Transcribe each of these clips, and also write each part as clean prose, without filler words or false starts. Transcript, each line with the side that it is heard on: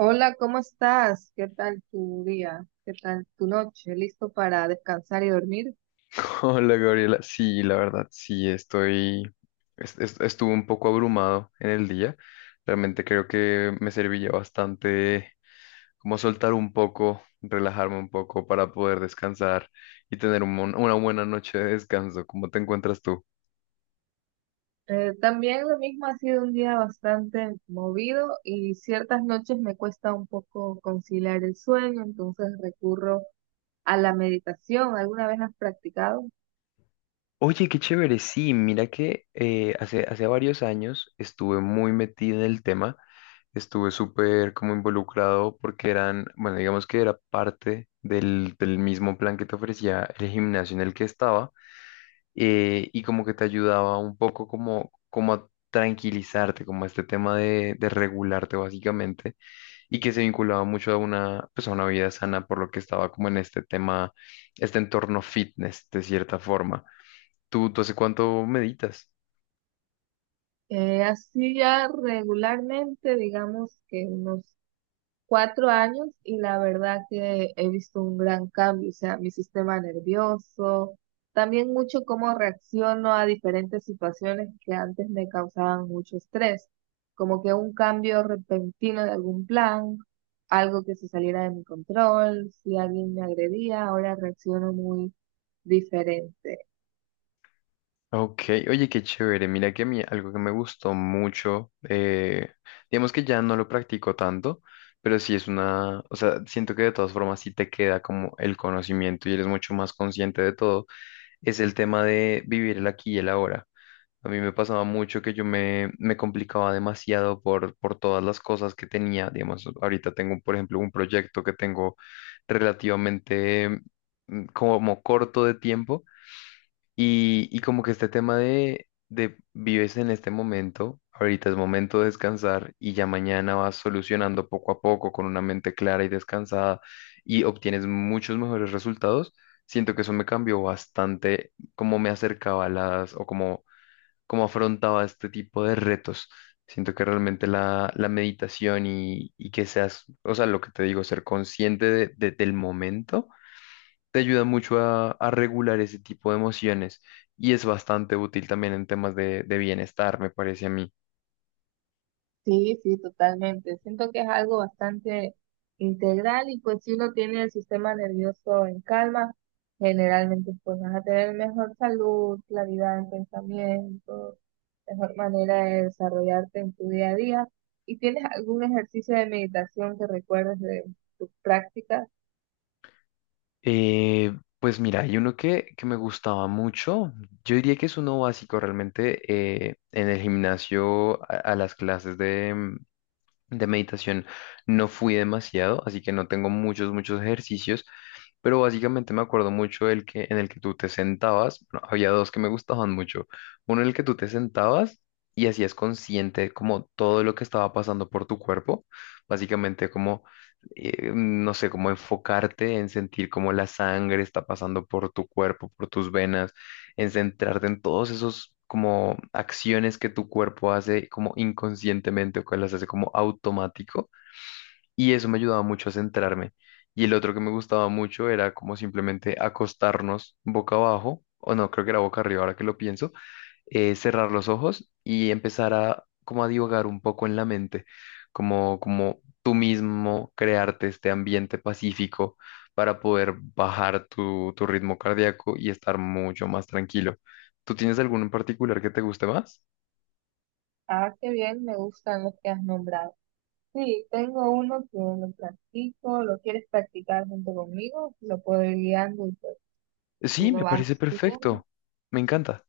right: Hola, ¿cómo estás? ¿Qué tal tu día? ¿Qué tal tu noche? ¿Listo para descansar y dormir?
left: Hola Gabriela, sí, la verdad, sí, estoy, estuve un poco abrumado en el día. Realmente creo que me servía bastante como soltar un poco, relajarme un poco para poder descansar y tener una buena noche de descanso. ¿Cómo te encuentras tú?
right: También lo mismo, ha sido un día bastante movido y ciertas noches me cuesta un poco conciliar el sueño, entonces recurro a la meditación. ¿Alguna vez has practicado?
left: Oye, qué chévere, sí, mira que hace varios años estuve muy metido en el tema, estuve súper como involucrado porque eran, bueno, digamos que era parte del mismo plan que te ofrecía el gimnasio en el que estaba, y como que te ayudaba un poco como a tranquilizarte, como a este tema de regularte básicamente y que se vinculaba mucho a una, pues a una vida sana por lo que estaba como en este tema, este entorno fitness de cierta forma. ¿Tú hace cuánto meditas?
right: Así ya regularmente, digamos que unos 4 años, y la verdad que he visto un gran cambio. O sea, mi sistema nervioso, también mucho cómo reacciono a diferentes situaciones que antes me causaban mucho estrés, como que un cambio repentino de algún plan, algo que se saliera de mi control, si alguien me agredía, ahora reacciono muy diferente.
left: Ok, oye, qué chévere. Mira que a mí algo que me gustó mucho, digamos que ya no lo practico tanto, pero sí es una, o sea, siento que de todas formas sí te queda como el conocimiento y eres mucho más consciente de todo, es el tema de vivir el aquí y el ahora. A mí me pasaba mucho que yo me complicaba demasiado por todas las cosas que tenía. Digamos, ahorita tengo, por ejemplo, un proyecto que tengo relativamente como corto de tiempo. Y como que este tema de vives en este momento, ahorita es momento de descansar y ya mañana vas solucionando poco a poco con una mente clara y descansada y obtienes muchos mejores resultados. Siento que eso me cambió bastante cómo me acercaba a las o cómo, cómo afrontaba este tipo de retos. Siento que realmente la meditación y que seas, o sea, lo que te digo, ser consciente del momento te ayuda mucho a regular ese tipo de emociones y es bastante útil también en temas de bienestar, me parece a mí.
right: Sí, sí, totalmente. Siento que es algo bastante integral, y pues si uno tiene el sistema nervioso en calma, generalmente pues vas a tener mejor salud, claridad en pensamiento, mejor manera de desarrollarte en tu día a día. ¿Y tienes algún ejercicio de meditación que recuerdes de tus prácticas?
left: Eh, pues mira, hay uno que me gustaba mucho, yo diría que es uno básico realmente, en el gimnasio, a las clases de meditación no fui demasiado, así que no tengo muchos, muchos ejercicios, pero básicamente me acuerdo mucho del que, en el que tú te sentabas, bueno, había dos que me gustaban mucho, uno en el que tú te sentabas y hacías consciente como todo lo que estaba pasando por tu cuerpo, básicamente como, no sé, como enfocarte en sentir cómo la sangre está pasando por tu cuerpo, por tus venas, en centrarte en todos esos como acciones que tu cuerpo hace como inconscientemente o que las hace como automático, y eso me ayudaba mucho a centrarme. Y el otro que me gustaba mucho era como simplemente acostarnos boca abajo, o no, creo que era boca arriba ahora que lo pienso, cerrar los ojos y empezar a como a divagar un poco en la mente, como, como tú mismo crearte este ambiente pacífico para poder bajar tu, tu ritmo cardíaco y estar mucho más tranquilo. ¿Tú tienes alguno en particular que te guste más?
right: Ah, qué bien, me gustan los que has nombrado. Sí, tengo uno que lo practico, lo quieres practicar junto conmigo, lo puedo ir guiando y pues tú
left: Sí,
right: lo
left: me
right: vas
left: parece
right: siguiendo.
left: perfecto. Me encanta.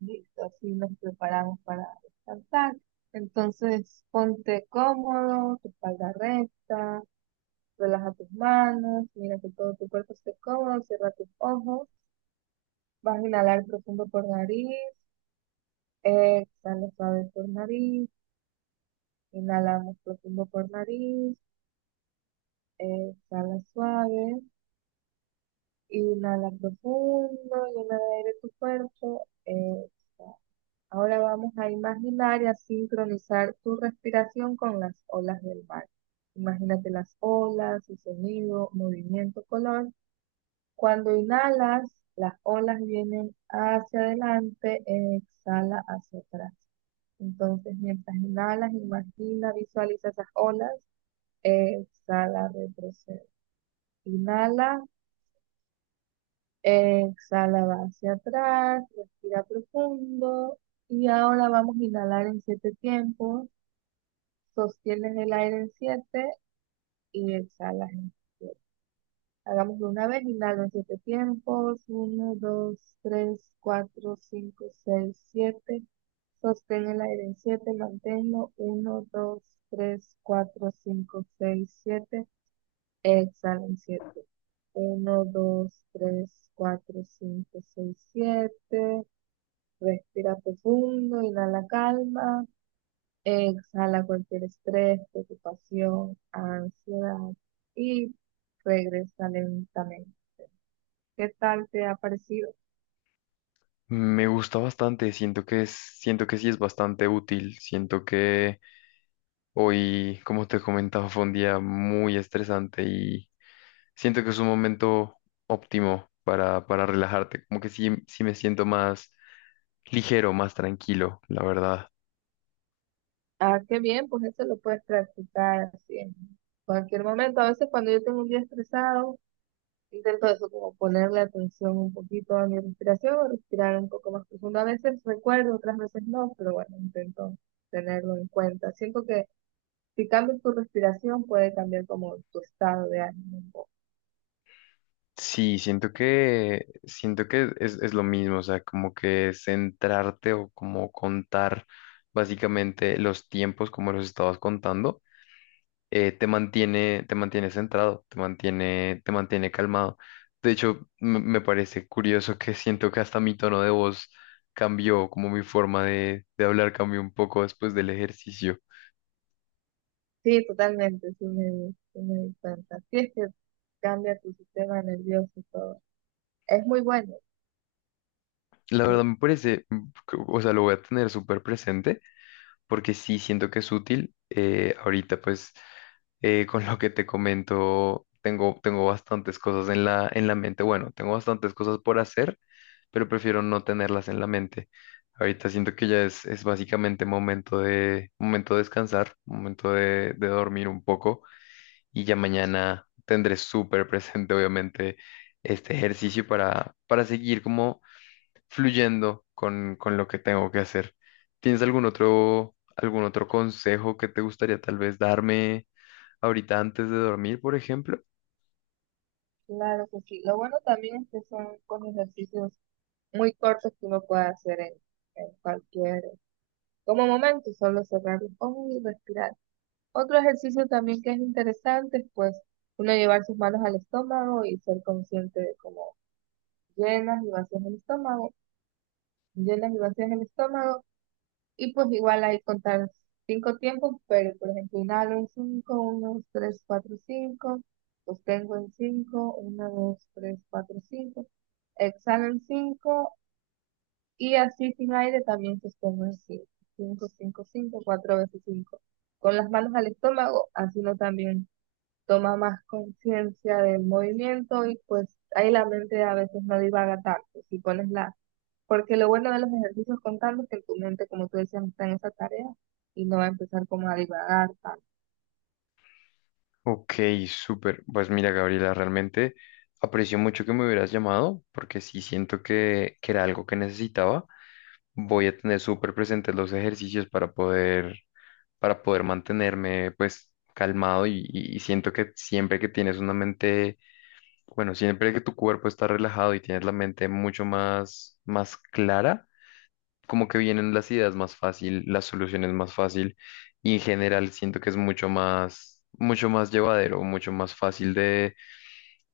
right: Listo, así nos preparamos para descansar. Entonces, ponte cómodo, tu espalda recta, relaja tus manos, mira que todo tu cuerpo esté cómodo, cierra tus ojos, vas a inhalar profundo por nariz, exhala suave por nariz, inhalamos profundo por nariz, exhala suave, inhala profundo, llena de aire tu cuerpo, exhala. Ahora vamos a imaginar y a sincronizar tu respiración con las olas del mar. Imagínate las olas, su sonido, movimiento, color. Cuando inhalas, las olas vienen hacia adelante, exhala hacia atrás. Entonces, mientras inhalas, imagina, visualiza esas olas, exhala, retrocede. Inhala, exhala, va hacia atrás, respira profundo. Y ahora vamos a inhalar en 7 tiempos. Sostienes el aire en 7 y exhalas en siete. Hagámoslo una vez, inhalo en 7 tiempos: uno, dos, tres, cuatro, cinco, seis, siete. Sostén el aire en siete, manténlo: uno, dos, tres, cuatro, cinco, seis, siete. Exhala en siete: uno, dos, tres, cuatro, cinco, seis, siete. Respira profundo, inhala calma. Exhala cualquier estrés, preocupación, ansiedad, y regresa lentamente. ¿Qué tal te ha parecido?
left: Me gusta bastante, siento que es, siento que sí es bastante útil, siento que hoy, como te comentaba, fue un día muy estresante. Siento que es un momento óptimo para relajarte, como que sí, sí me siento más ligero, más tranquilo, la verdad.
right: Ah, qué bien, pues eso lo puedes practicar así en cualquier momento. A veces cuando yo tengo un día estresado, intento eso, como ponerle atención un poquito a mi respiración o respirar un poco más profundo. A veces recuerdo, otras veces no, pero bueno, intento tenerlo en cuenta. Siento que si cambias tu respiración puede cambiar como tu estado de ánimo.
left: Sí, siento que es lo mismo, o sea, como que centrarte o como contar básicamente los tiempos como los estabas contando, te mantiene centrado, te mantiene calmado. De hecho, me parece curioso que siento que hasta mi tono de voz cambió, como mi forma de hablar cambió un poco después del ejercicio.
right: Sí, totalmente, sí me di cuenta. Sí, es que cambia tu sistema nervioso y todo. Es muy bueno,
left: La
right: sí,
left: verdad me parece, mm, que- o sea, lo voy a tener súper presente porque sí siento que es útil. Ahorita, pues, con lo que te comento, tengo bastantes cosas en en la mente. Bueno, tengo bastantes cosas por hacer, pero prefiero no tenerlas en la mente. Ahorita siento que ya es básicamente momento de descansar, momento de dormir un poco y ya mañana tendré súper presente, obviamente, este ejercicio para seguir como fluyendo con lo que tengo que hacer. ¿Tienes algún otro consejo que te gustaría tal vez darme ahorita antes de dormir, por ejemplo?
right: claro que sí. Lo bueno también es que son con ejercicios muy cortos que uno puede hacer en cualquier, como momento, solo cerrar los ojos y respirar. Otro ejercicio también que es interesante es pues uno llevar sus manos al estómago y ser consciente de cómo llenas y vacías el estómago, llenas y vacías el estómago. Y pues igual hay que contar 5 tiempos, pero por ejemplo, inhalo en cinco, uno, dos, tres, cuatro, cinco, sostengo en cinco, uno, dos, tres, cuatro, cinco, exhalo en cinco, y así sin aire también sostengo en cinco, cinco, cinco, cinco, cuatro veces cinco. Con las manos al estómago, así uno también toma más conciencia del movimiento y pues ahí la mente a veces no divaga tanto. Si pones la, porque lo bueno de los ejercicios contando es que tu mente, como tú decías, está en esa tarea y no va a empezar como a divagar tanto.
left: Ok, súper. Pues mira, Gabriela, realmente aprecio mucho que me hubieras llamado porque sí siento que era algo que necesitaba. Voy a tener súper presentes los ejercicios para poder mantenerme pues calmado y, y siento que siempre que tienes una mente, bueno, siempre que tu cuerpo está relajado y tienes la mente mucho más, más clara, como que vienen las ideas más fácil, las soluciones más fácil, y en general siento que es mucho más llevadero, mucho más fácil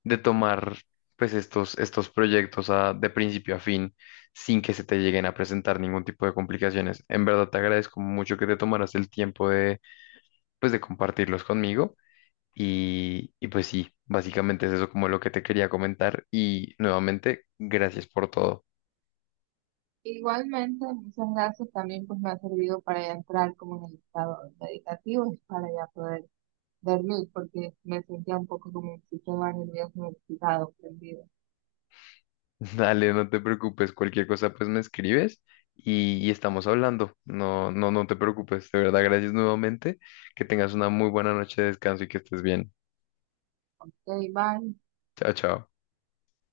left: de tomar pues estos, estos proyectos de principio a fin sin que se te lleguen a presentar ningún tipo de complicaciones. En verdad te agradezco mucho que te tomaras el tiempo de pues de compartirlos conmigo. Y pues sí, básicamente es eso como lo que te quería comentar y nuevamente gracias por todo.
right: Igualmente, muchas gracias, también pues me ha servido para ya entrar como en el estado meditativo y para ya poder dormir porque me sentía un poco como un sistema nervioso excitado, prendido.
left: Dale, no te preocupes, cualquier cosa pues me escribes y estamos hablando. No, no, no te preocupes, de verdad, gracias nuevamente, que tengas una muy buena noche de descanso y que estés bien.
right: Ok, bye.
left: Chao, chao.